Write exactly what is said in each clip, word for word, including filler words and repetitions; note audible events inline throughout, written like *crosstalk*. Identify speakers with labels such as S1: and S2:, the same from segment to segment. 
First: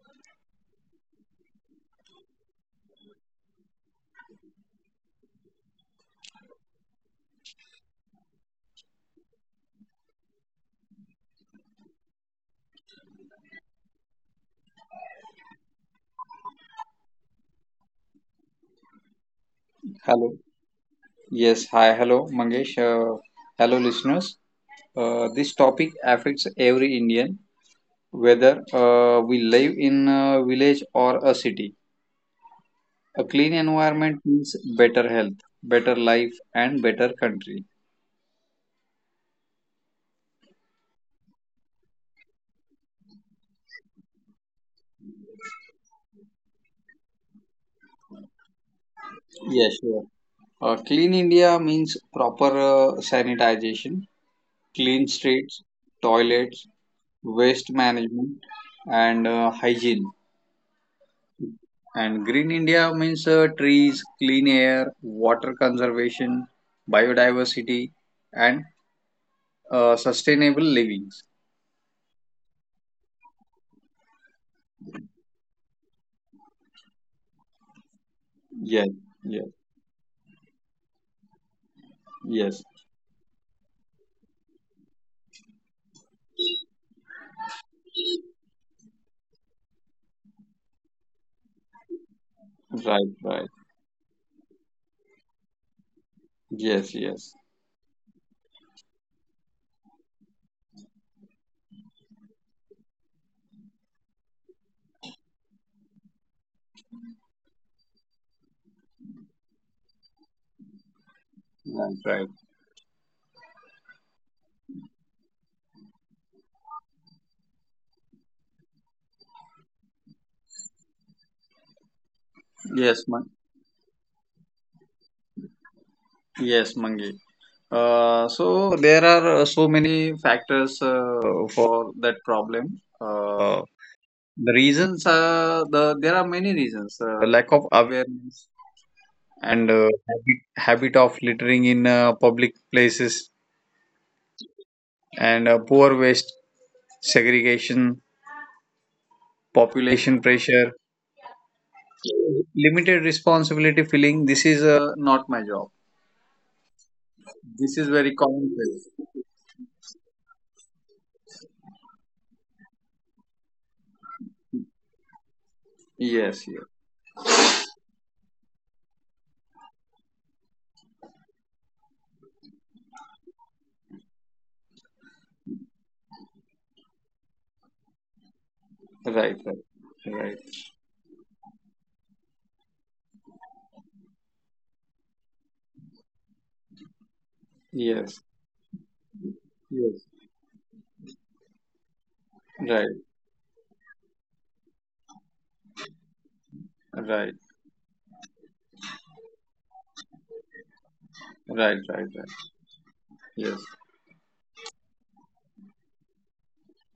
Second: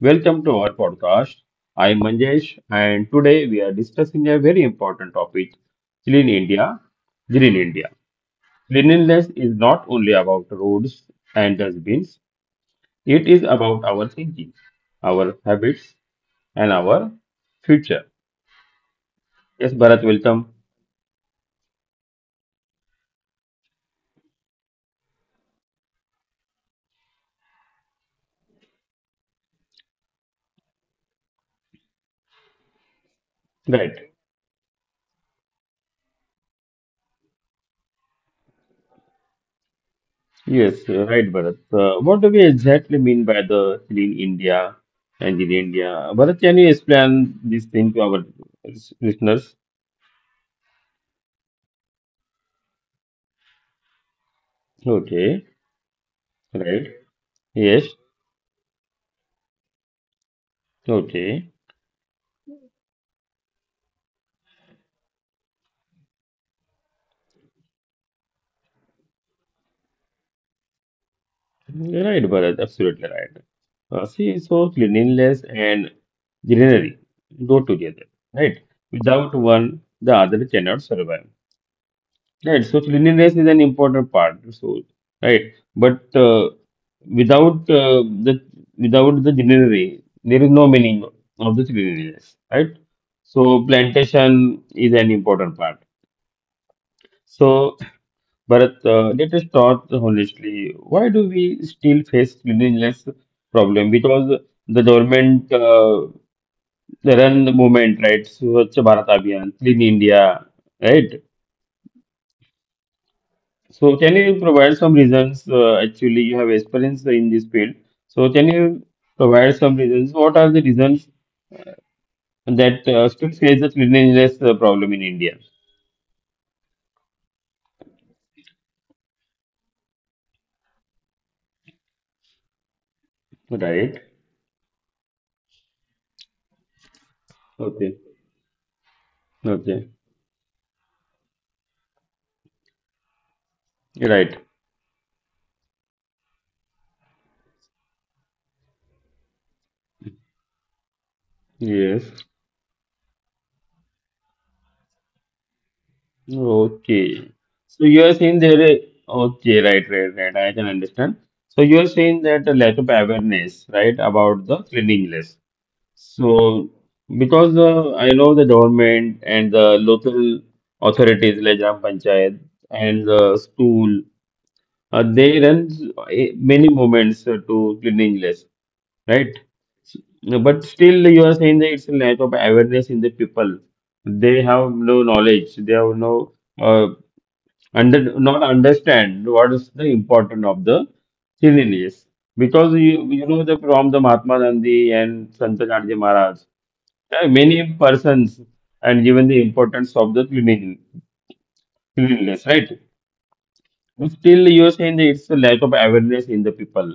S1: welcome to our podcast. I am Manjesh and today we are discussing a very important topic, Clean India, Green India. Cleanliness is not only about roads and dustbins, it is about our thinking, our habits, and our future. Yes, Bharat,
S2: Hello.
S1: welcome.
S2: Yes. Hi. Hello, Mangesh. Uh, hello, listeners. Uh, this topic affects every Indian, whether uh, we live in a village or a city. A clean
S1: Right.
S2: environment means better health, better life, and better country.
S1: Yes, right, Bharat. Uh, what do we exactly mean by the Clean India and Green India? Bharat, can you explain this thing to our listeners?
S2: Yes, sure. Uh, clean India means proper uh, sanitization, clean
S1: Okay,
S2: streets, toilets,
S1: right.
S2: waste
S1: Yes,
S2: management, and uh, hygiene.
S1: okay.
S2: And green India means uh, trees, clean air, water conservation, biodiversity, and uh, sustainable living.
S1: Right, Bharat, absolutely right. Uh, see, so cleanliness and greenery go together, right?
S2: Yes,
S1: Without
S2: yes,
S1: one, the other cannot survive,
S2: yes.
S1: right? So cleanliness is an important part, so right. But uh, without uh, the without the greenery, there is no meaning of the cleanliness, right?
S2: Right, right.
S1: So plantation is an important part.
S2: Yes, yes.
S1: So But uh, let us start honestly. Why do we still face cleanliness problem? Because the government uh, they run the movement, right? Swachh Bharat Abhiyan, Clean India, right?
S2: Right, right.
S1: So can you provide some reasons? Uh, actually, you have experience in this field. So can you provide some reasons? What are the reasons that
S2: Yes,
S1: uh,
S2: man.
S1: still face the cleanliness uh, problem in India?
S2: Yes, Mangi. Uh, so there are uh, so many factors uh, for that problem. Uh,
S1: Right.
S2: the reasons are the there are many reasons. Uh, lack of
S1: Okay.
S2: awareness and
S1: Okay.
S2: uh, habit, habit of littering in uh, public places
S1: Right.
S2: and uh, poor waste segregation, population pressure,
S1: Yes.
S2: limited responsibility feeling. This is uh, not my job.
S1: Okay.
S2: This
S1: So
S2: is
S1: you are
S2: very
S1: saying
S2: common.
S1: there is
S2: Feeling.
S1: okay, right, right, right. I can understand. So you are saying that the lack of awareness, right, about the cleanliness.
S2: Yes, yes,
S1: So because uh, I know the government and the local authorities like Gram Panchayat and the school, uh, they run eh, many movements uh, to cleanliness, right?
S2: right, right,
S1: No,
S2: right.
S1: but still, you are saying that it's a lack of awareness in the people. They have no knowledge. They have no. uh, and
S2: Yes,
S1: then not understand what is the
S2: yes,
S1: importance of the cleanliness. Because
S2: right,
S1: you, you know the from the Mahatma Gandhi and Santanarji Maharaj, there
S2: right,
S1: many persons and given the importance of the cleaning,
S2: right, right,
S1: cleanliness,
S2: right.
S1: right?
S2: Yes,
S1: Still, you are saying that it's a lack of awareness in the people,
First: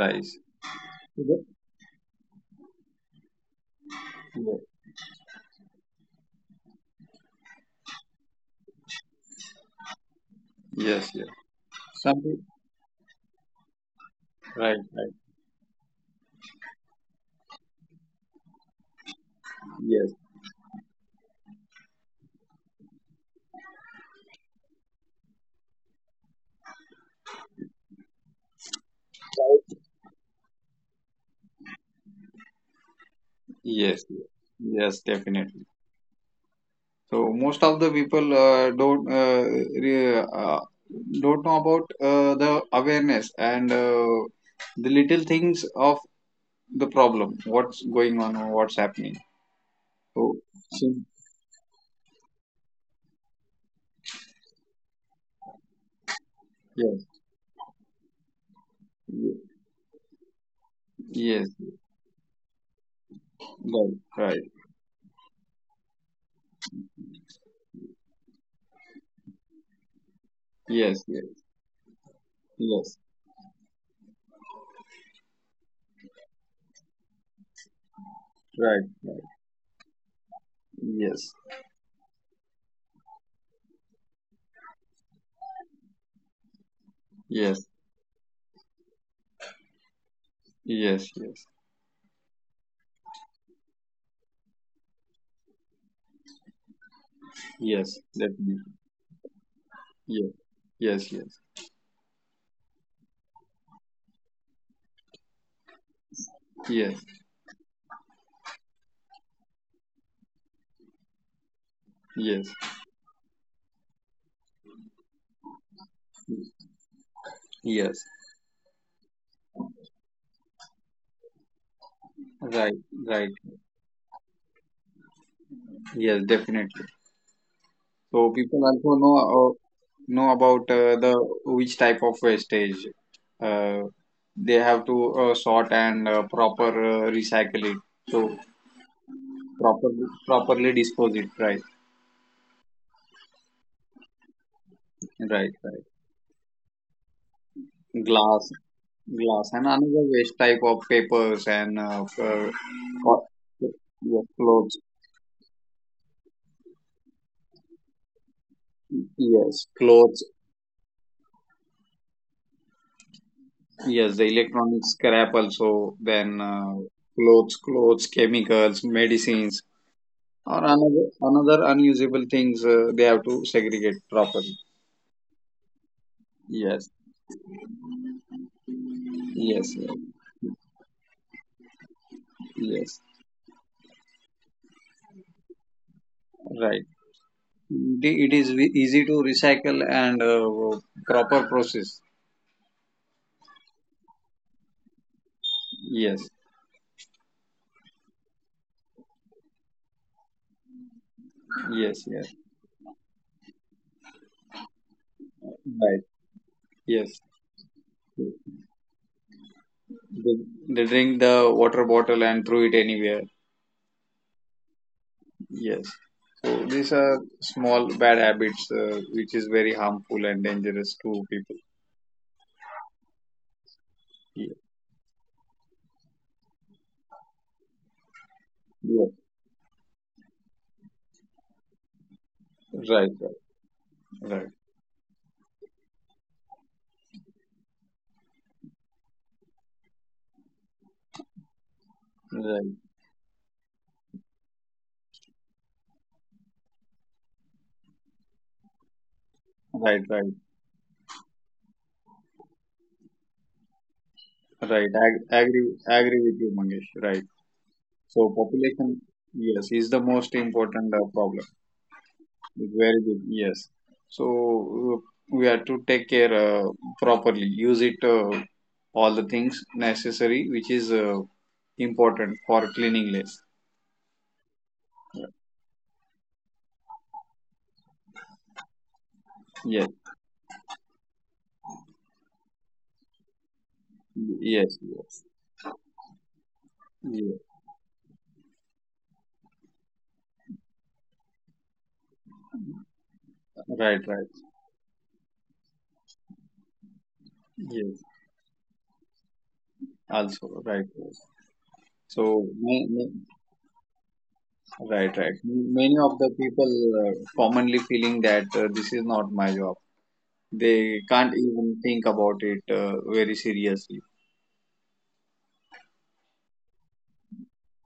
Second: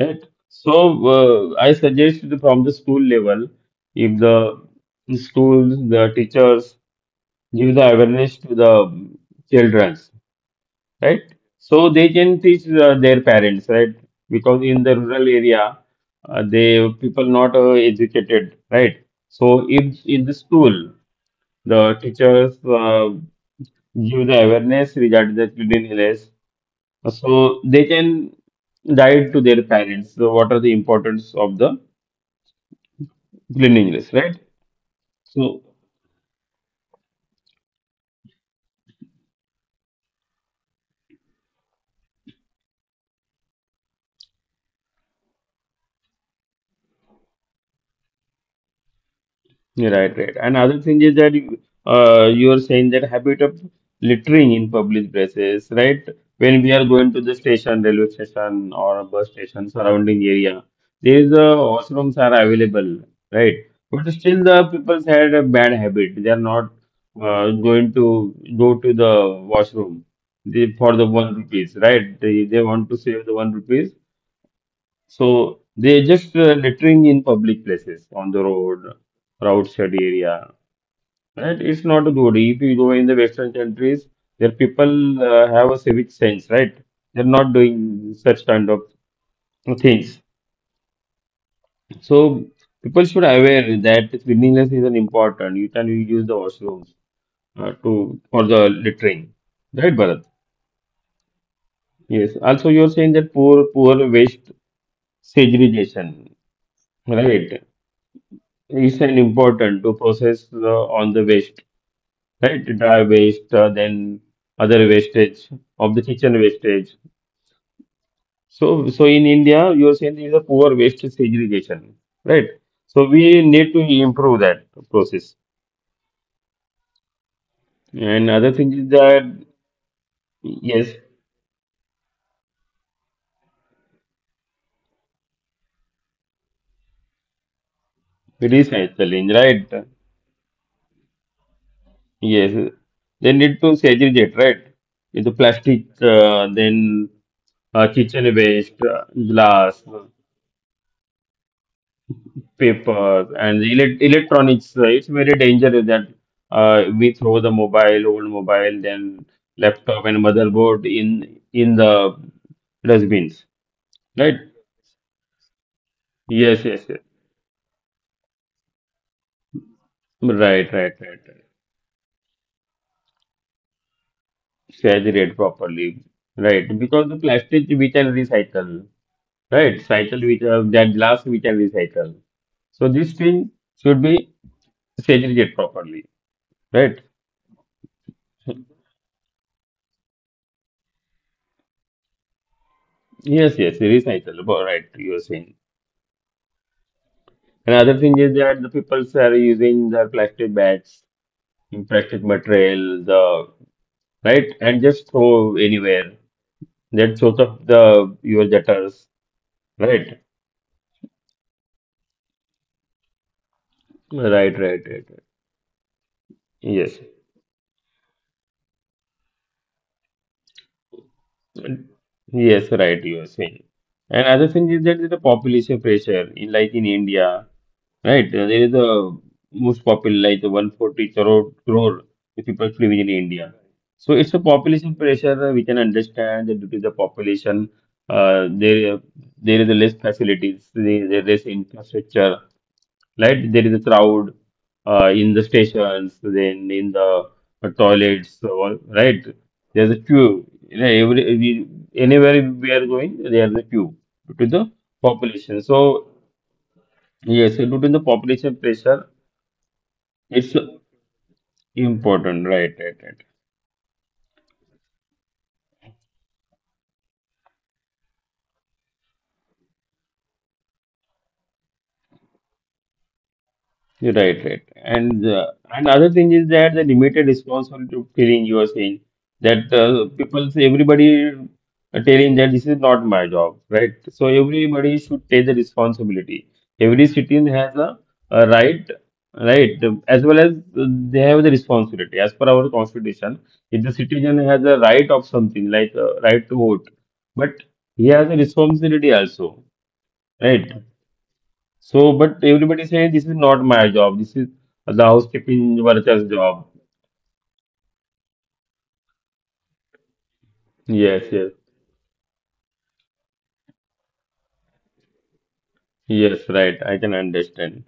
S1: right? So
S2: Yes,
S1: uh, I suggest the- from the school level, if the schools, the teachers give the awareness to the children,
S2: yes,
S1: right?
S2: yes.
S1: So they can
S2: Something.
S1: teach uh, their parents, right? Because
S2: Right,
S1: in the
S2: right.
S1: rural area, uh, they people not uh, educated, right? So if
S2: Yes,
S1: in the school the teachers uh, give the awareness regarding the cleanliness, so they can guide to their parents so what are the importance of the
S2: yes,
S1: cleanliness,
S2: yes,
S1: right?
S2: yes.
S1: So
S2: Definitely. So most of the people uh, don't uh, re- uh, don't know about uh, the awareness and uh, the little things of the problem. What's going on? Or what's happening?
S1: Yeah, right, right.
S2: So,
S1: And other
S2: so
S1: thing is that you- uh, you are saying that habit of littering in public places, right? When we are
S2: yes,
S1: going to the station, railway station, or a bus station surrounding area, there is a
S2: yes,
S1: washrooms are available, right?
S2: right,
S1: But
S2: right,
S1: still, the people had a bad habit. They are not uh, going to go to the washroom they, for the
S2: yes, yes,
S1: one rupees, right? They they want to
S2: yes,
S1: save the one rupees, so they just uh, littering in public places on the road,
S2: right, right,
S1: roadside area.
S2: yes,
S1: Right? It's not good. If you go in the Western countries, their people uh, have a civic sense, right? They're not
S2: yes,
S1: doing such kind of things.
S2: yes, yes,
S1: So people should aware that cleanliness is an important. You can use the washrooms uh,
S2: yes,
S1: to for
S2: definitely,
S1: the littering, right, Bharat?
S2: yes, yes, yes,
S1: Yes. Also, you're saying that poor poor waste segregation,
S2: yes,
S1: right? It's an important to process uh, on the waste,
S2: yes,
S1: right? Dry waste, uh, then other wastage of the kitchen wastage.
S2: yes,
S1: So, so in India, you are saying there is a poor waste segregation, right?
S2: right,
S1: So
S2: right,
S1: we need to improve that process.
S2: yes, definitely.
S1: And
S2: So
S1: other
S2: people
S1: thing is
S2: also know
S1: that
S2: uh, know about
S1: yes,
S2: uh, the which type of wastage uh, they have to uh, sort and uh, proper uh, recycle it. So
S1: recycling, right?
S2: properly properly dispose it. Right,
S1: Yes, they need to segregate, right? With the
S2: right, right.
S1: plastic, uh, then uh, kitchen
S2: Glass,
S1: waste, uh,
S2: glass, and
S1: glass.
S2: another waste type of papers and uh, uh, co-
S1: Paper and elec
S2: yeah, clothes.
S1: electronics. uh, It's very dangerous that uh, we throw the mobile, old mobile, then
S2: Yes,
S1: laptop and
S2: clothes.
S1: motherboard in in the dustbins.
S2: Yes, the
S1: Right?
S2: electronic scrap also. Then
S1: Yes,
S2: uh,
S1: yes, yes.
S2: clothes, clothes, chemicals, medicines, or
S1: Right, right,
S2: another
S1: right, right.
S2: another unusable things uh, they have to segregate properly.
S1: Saturate properly. Right,
S2: Yes,
S1: because the plastic we can recycle.
S2: yes,
S1: Right,
S2: yes,
S1: cycle with uh, that glass we can recycle. So
S2: yes.
S1: this thing should be segregated properly.
S2: Right,
S1: Right.
S2: it it is ve- easy to recycle and uh, proper process.
S1: Yes, yes, recycle. Bo- Right, you are saying.
S2: Yes,
S1: Another thing is that the people are using their plastic bags,
S2: yes,
S1: plastic
S2: yes,
S1: material, the right, and just throw
S2: right,
S1: anywhere. That
S2: yes,
S1: shows up the your gutters, right?
S2: they, they drink the water bottle and throw it anywhere.
S1: Right, right, right, right.
S2: Yes, so these
S1: Yes,
S2: are small bad habits uh, which is very harmful and dangerous to people.
S1: yes, right. You are saying. Another
S2: Yeah.
S1: thing is that the population pressure, in, like in India, right. Uh, there is
S2: Yeah.
S1: a most popular like the one forty crore, crore the people living in
S2: Right, right,
S1: India. So it's a
S2: right,
S1: population pressure uh, we can understand that due to the population, uh, there there is a less facilities, there there is less infrastructure.
S2: right,
S1: Right, there is a crowd uh, in the stations, then in the uh, toilets. So, all- Right, there's a
S2: right, right.
S1: queue. Yeah, Every we- anywhere we are going, there's a queue due to the
S2: Right. Ag-
S1: population.
S2: agree.
S1: So
S2: Agree with you, Mangesh. Right.
S1: yes, due to the
S2: So
S1: population
S2: population,
S1: pressure
S2: yes, is the most
S1: it's
S2: important uh, problem.
S1: important, right, right,
S2: Very
S1: right.
S2: good. Yes. So uh, we have to take care uh, properly. Use it uh, all the things necessary, which is uh, important for cleanliness.
S1: You're right, right. And uh, and other thing is that the limited responsibility feeling you are saying that
S2: Yes.
S1: uh, people say everybody are telling that this is not my job, right? So
S2: Yes.
S1: everybody
S2: Yes.
S1: should take the responsibility. Every
S2: Yes.
S1: citizen has a, a right, right, as well as uh, they have the responsibility. As per our constitution, if the
S2: Right. Right.
S1: citizen has a right of something like a right to vote, but
S2: Yes.
S1: he has a responsibility also,
S2: Also.
S1: right?
S2: Right. Right.
S1: So, but
S2: So,
S1: everybody
S2: ma-
S1: says this
S2: ma-
S1: is not my job. This is the
S2: right, right.
S1: housekeeping
S2: Many of
S1: worker's
S2: the
S1: job.
S2: people uh, commonly feeling that uh, this is not my job. They
S1: Yes,
S2: can't
S1: yes,
S2: even think about it uh, very seriously.
S1: yes, right. I can understand.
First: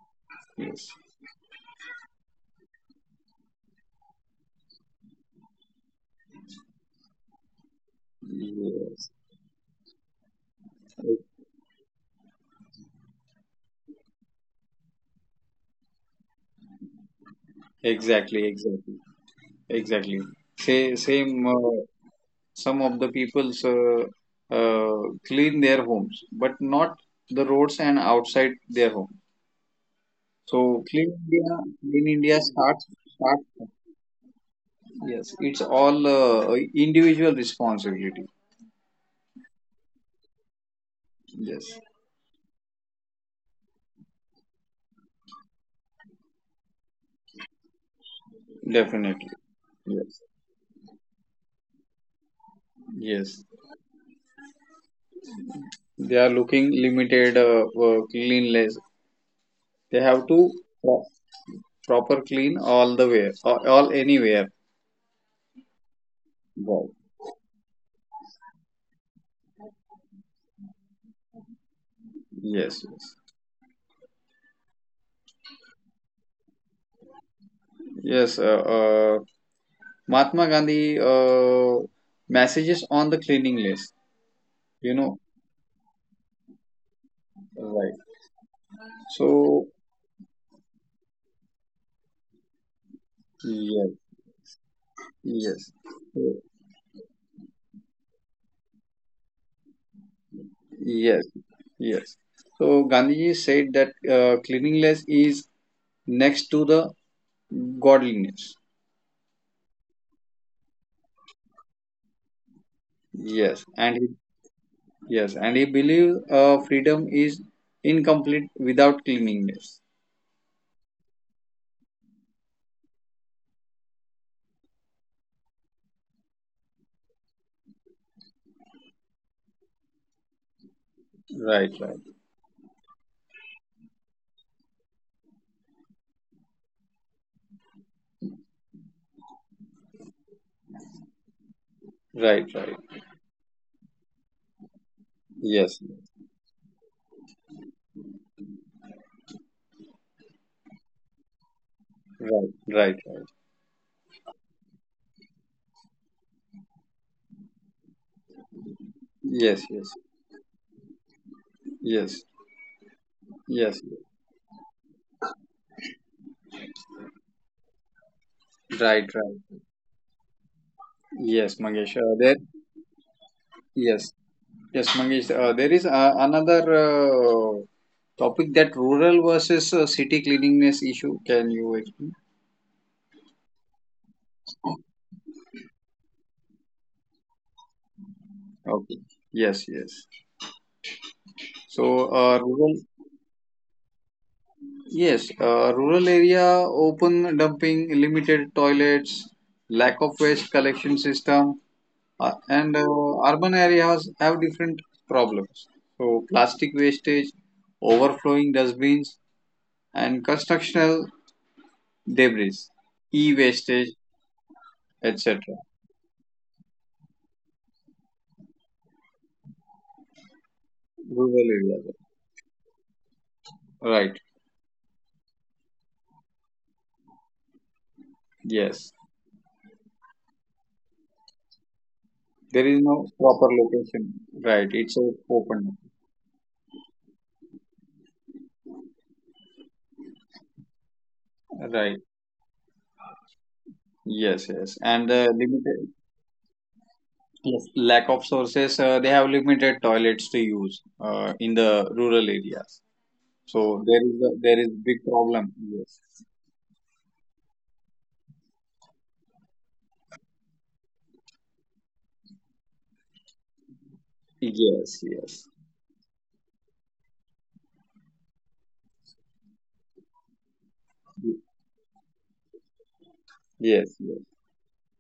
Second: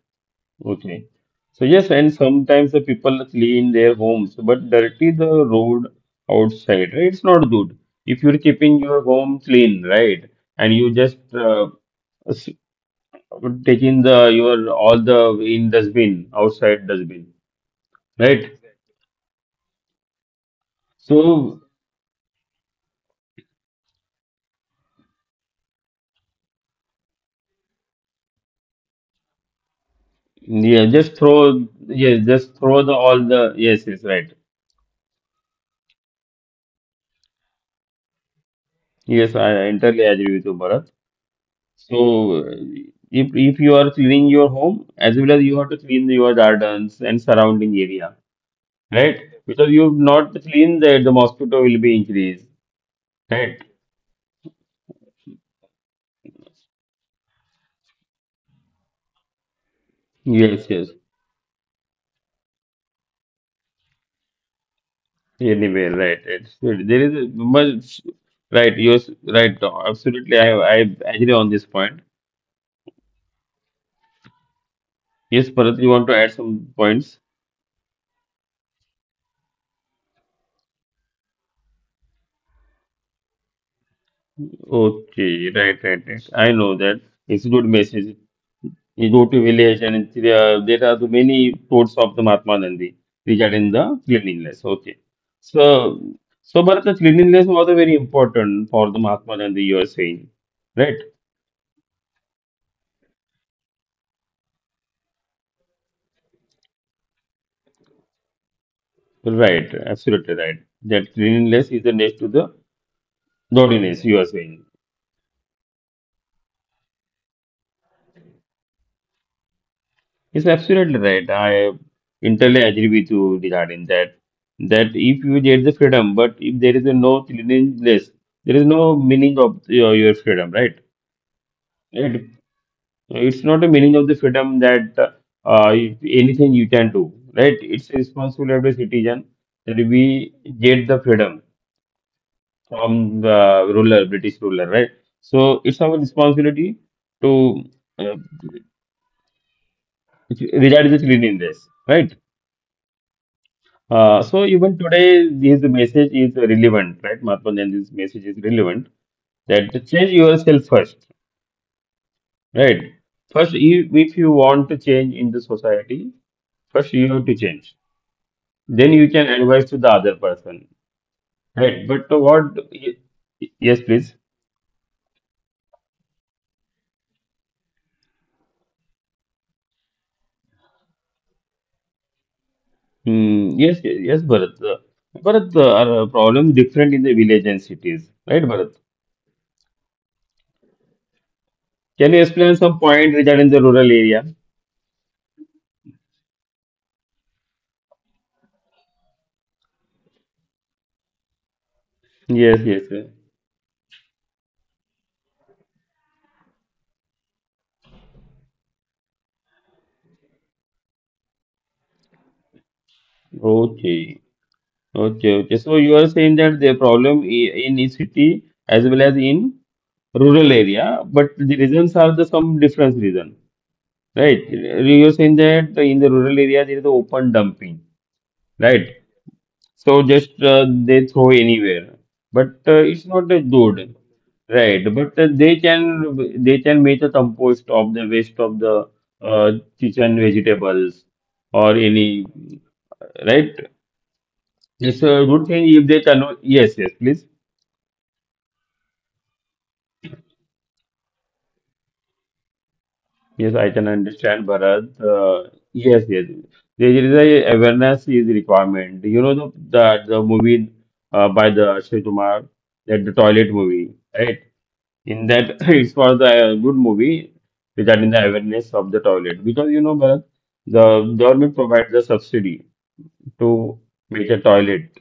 S2: Yes.
S1: Okay. So yes, and sometimes the people clean their homes, but dirty the road outside. Right? It's not good. If you're keeping your
S2: Yes.
S1: home clean, right, and you just
S2: E-
S1: uh, s- taking the your all the in dustbin outside dustbin,
S2: Exactly.
S1: right?
S2: Exactly. Exactly. Say, same.
S1: So
S2: Uh, some of the people's uh, uh, clean their homes, but not the roads and outside their home. So
S1: yeah,
S2: clean
S1: just
S2: India,
S1: throw,
S2: clean
S1: yes,
S2: India
S1: just throw
S2: starts
S1: the all
S2: starts.
S1: the, yes, yes, right.
S2: Yes, it's all uh, individual responsibility.
S1: Yes, I entirely agree with you, Bharat.
S2: Yes,
S1: So, uh, if, if you are cleaning your home, as well as you have to clean your gardens and surrounding area, right?
S2: definitely.
S1: Because you
S2: Yes,
S1: not clean that, the mosquito will be increased,
S2: yes.
S1: right?
S2: They are looking limited, uh, uh, cleanless. They have to
S1: Yes, yes.
S2: pro- proper clean all the way, all, all anywhere.
S1: Anyway, right. It's,
S2: Wow.
S1: there is a much, right, yes, right. Absolutely, I, I agree on this point.
S2: Yes, yes,
S1: Yes, Bharat, you want to add some points?
S2: yes. Uh, uh, Mahatma Gandhi uh, messages on the cleaning list. You know,
S1: Okay, right, right, right. I know that. It's a good
S2: right?
S1: message. You go to
S2: So
S1: village and it's, uh, there are the many quotes of the Mahatma Gandhi regarding
S2: yes,
S1: the cleanliness. Okay.
S2: yes,
S1: So, so Bharat, the cleanliness was a very important for the Mahatma Gandhi, you are saying. Right?
S2: yes, yes. So Gandhiji said that uh, cleanliness is next to the godliness.
S1: Right. Absolutely right. That cleanliness is the next to the
S2: Yes, and
S1: godliness,
S2: he
S1: you are saying.
S2: yes, and he believes uh, freedom is incomplete without cleanliness.
S1: It's absolutely right. I entirely agree with you regarding that. That if you get the freedom, but if there is a no cleanliness, there is no meaning of your, your freedom, right?
S2: Right, right,
S1: It, it's not a meaning of the freedom that uh, if anything you can do, right? It's a responsibility of the citizen that we get the freedom
S2: right, right.
S1: from the ruler, British ruler, right? So
S2: Yes,
S1: it's our responsibility to uh, regard the cleanliness, right?
S2: right, right, right.
S1: Uh, so even today, this message is relevant, right? Mahatma Gandhi's message is relevant
S2: Yes,
S1: that
S2: yes,
S1: change yourself first,
S2: yes,
S1: right? First,
S2: yes,
S1: if,
S2: yes,
S1: if you want to change in the society, first you have to change. Then
S2: right,
S1: you can
S2: right.
S1: advise to the other person,
S2: Yes,
S1: right?
S2: Mangesh.
S1: But
S2: Uh,
S1: to
S2: there,
S1: what? Y- Yes,
S2: yes,
S1: please.
S2: yes, Mangesh. Uh, there is uh, another uh, topic, that rural versus uh, city cleanliness issue. Can you explain?
S1: Hmm, yes, yes, Bharat. Uh, Bharat, uh, our problem different in the village and cities, right, Bharat?
S2: Okay. Yes, yes. So,
S1: Can you
S2: uh,
S1: explain
S2: rural.
S1: some point regarding the rural area?
S2: Yes, uh, rural area, open dumping, limited toilets, lack of waste collection system, uh,
S1: Yes,
S2: and
S1: yes,
S2: uh,
S1: yes.
S2: urban areas have different problems. So, plastic wastage, overflowing dustbins, and constructional debris, e-wastage,
S1: Okay. Okay, okay.
S2: et cetera.
S1: So you are saying that the problem i- in each city as well as in rural area, but
S2: Rural
S1: the reasons
S2: areas,
S1: are the some different reason,
S2: right?
S1: right? You are saying that in the rural area there is the open dumping, right?
S2: Yes,
S1: So just uh, they throw anywhere, but
S2: there
S1: uh,
S2: is
S1: it's
S2: no
S1: not that
S2: proper
S1: good,
S2: location. Right,
S1: right?
S2: it's a
S1: But uh, they
S2: open.
S1: can they can make a compost of the waste of the uh, kitchen vegetables or
S2: Right.
S1: any, right?
S2: Yes, yes,
S1: It's
S2: and
S1: a
S2: uh,
S1: good thing if
S2: limited
S1: they convert. Yes, yes, please.
S2: yes. Lack of sources, uh, they have limited toilets to use uh, in the rural areas.
S1: Yes, I
S2: So
S1: can
S2: there is a,
S1: understand,
S2: there is
S1: Bharat.
S2: big
S1: Uh,
S2: problem. Yes.
S1: yes, yes. There is a awareness is requirement. You know the the, the movie uh, by the Akshay Kumar, that the toilet movie, right?
S2: Yes.
S1: In
S2: Yes.
S1: that, *coughs* *laughs* it's for the uh, good movie regarding the awareness of the toilet because you know, Bharat, the government provides the subsidy to
S2: Yes. Yes.
S1: make a toilet,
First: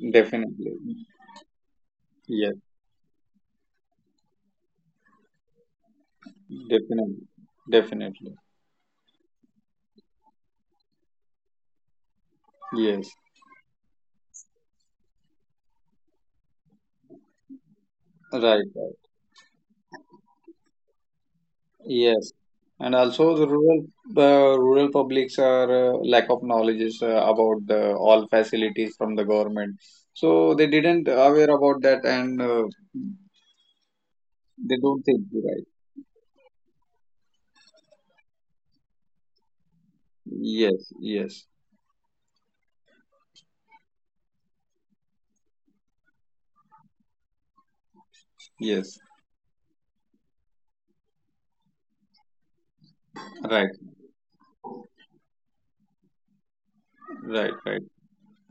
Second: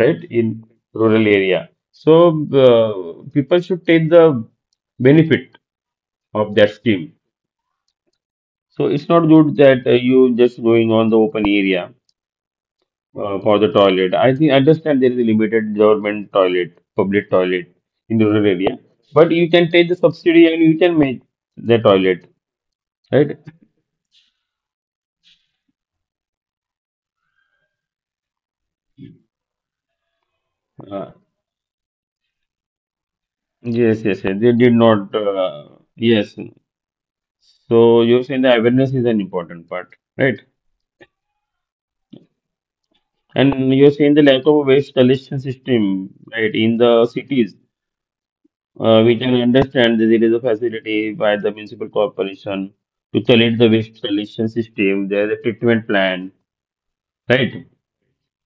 S1: right, in
S2: Definitely.
S1: rural area. So
S2: Yes.
S1: uh, people should take the benefit of that scheme.
S2: Definitely. Definitely.
S1: So it's not good that uh, you just going on the open area
S2: Yes.
S1: uh, for the toilet. I think I understand there is a limited government toilet, public toilet in rural
S2: Right.
S1: area,
S2: Right.
S1: but you can take the subsidy and you can make the toilet,
S2: Yes. And also
S1: right?
S2: the rural uh, rural publics are uh, lack of knowledge is, uh, about the all facilities from the government. So they didn't
S1: Uh,
S2: aware about that and uh,
S1: yes, yes, yes. They
S2: they
S1: did
S2: don't
S1: not.
S2: think, right?
S1: Uh, yes. So you're saying the awareness is an important part, right?
S2: Yes, yes,
S1: And you're saying the lack of waste collection system, right, in the cities.
S2: yes.
S1: Uh, we can understand that it is a facility by the municipal corporation to collect
S2: Right,
S1: the waste collection system. There is a treatment plan,
S2: right,
S1: right?
S2: right.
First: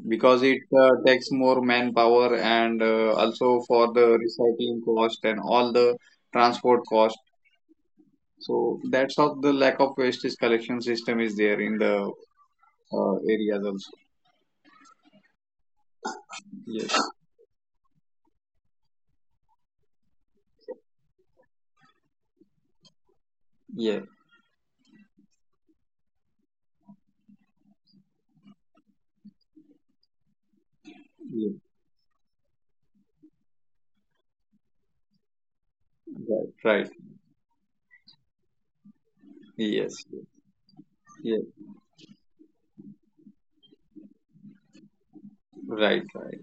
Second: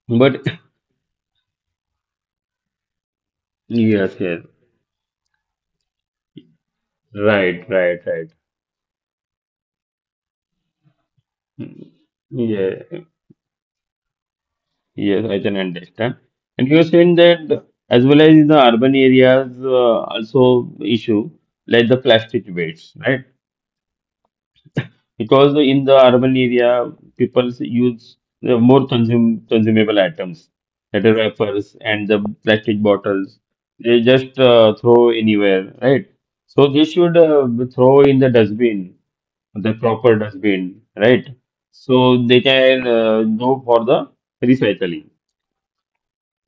S2: Because
S1: But
S2: it uh, takes more manpower and uh, also
S1: *laughs*
S2: for
S1: yes,
S2: the
S1: yes,
S2: recycling cost and all the transport cost.
S1: right, right, right.
S2: So that's how the lack of wastage collection system is there in
S1: Mm.
S2: the
S1: Yeah,
S2: uh, areas also.
S1: yes, I can understand. And you are
S2: Yes,
S1: saying that as well as in the urban areas, uh, also issue like the plastic waste, right?
S2: yeah,
S1: Because the- in the urban area people use uh, more consum consumable items that are
S2: yeah,
S1: wrappers and the plastic bottles. They just uh, throw anywhere, right?
S2: right,
S1: So they
S2: right.
S1: should uh, throw in the dustbin, the
S2: Yes,
S1: proper dustbin, right?
S2: yes,
S1: So they can uh, go for the recycling
S2: right, right.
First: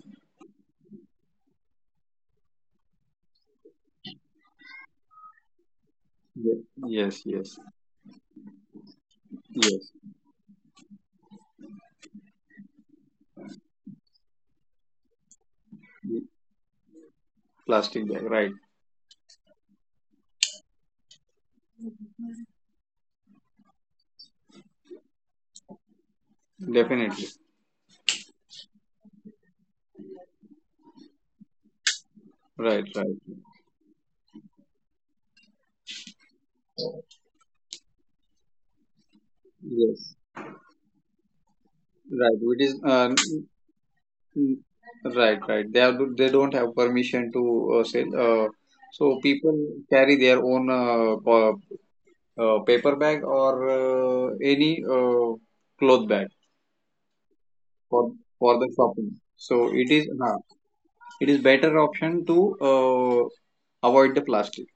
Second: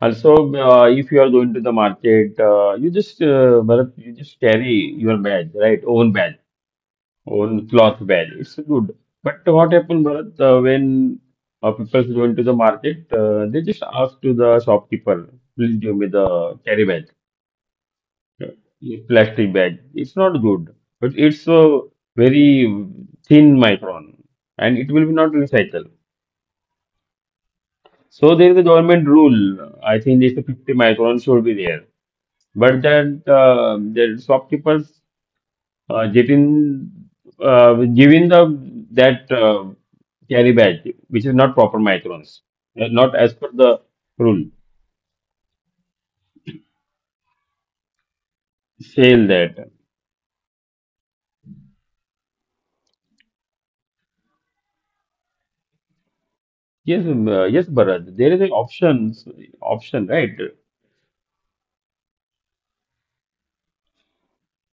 S1: also. Uh, if you are going to the market, uh, you just uh, Bharat, you just carry your bag, right, own bag,
S2: Yes, yes, yes,
S1: own cloth value. It's good. But what
S2: yes.
S1: happened, Bharat, uh, when uh, people go into the market, uh, they just ask to the shopkeeper, please give me the carry bag,
S2: Plastic bag,
S1: uh,
S2: right.
S1: plastic bag. It's not good, but it's a very thin micron and it will be not recycled.
S2: Definitely.
S1: So there is a government rule. I think this fifty micron should be there. But
S2: Right, right.
S1: that uh, the shopkeepers uh, getting uh, giving the that uh,
S2: Yes,
S1: carry badge, which is not proper
S2: right.
S1: microns,
S2: It is.
S1: uh, not
S2: Uh,
S1: as per the rule.
S2: Mm, right, right. They are, they don't have permission to uh, sell. Uh, so
S1: Fail
S2: people
S1: that.
S2: carry their own uh, pa- uh, paper bag or uh, any uh, cloth bag
S1: Yes, um, uh, yes,
S2: for
S1: Bharat. There is an
S2: for the shopping.
S1: options
S2: So it
S1: option,
S2: is
S1: right?
S2: uh, it is better option to uh, avoid the plastic.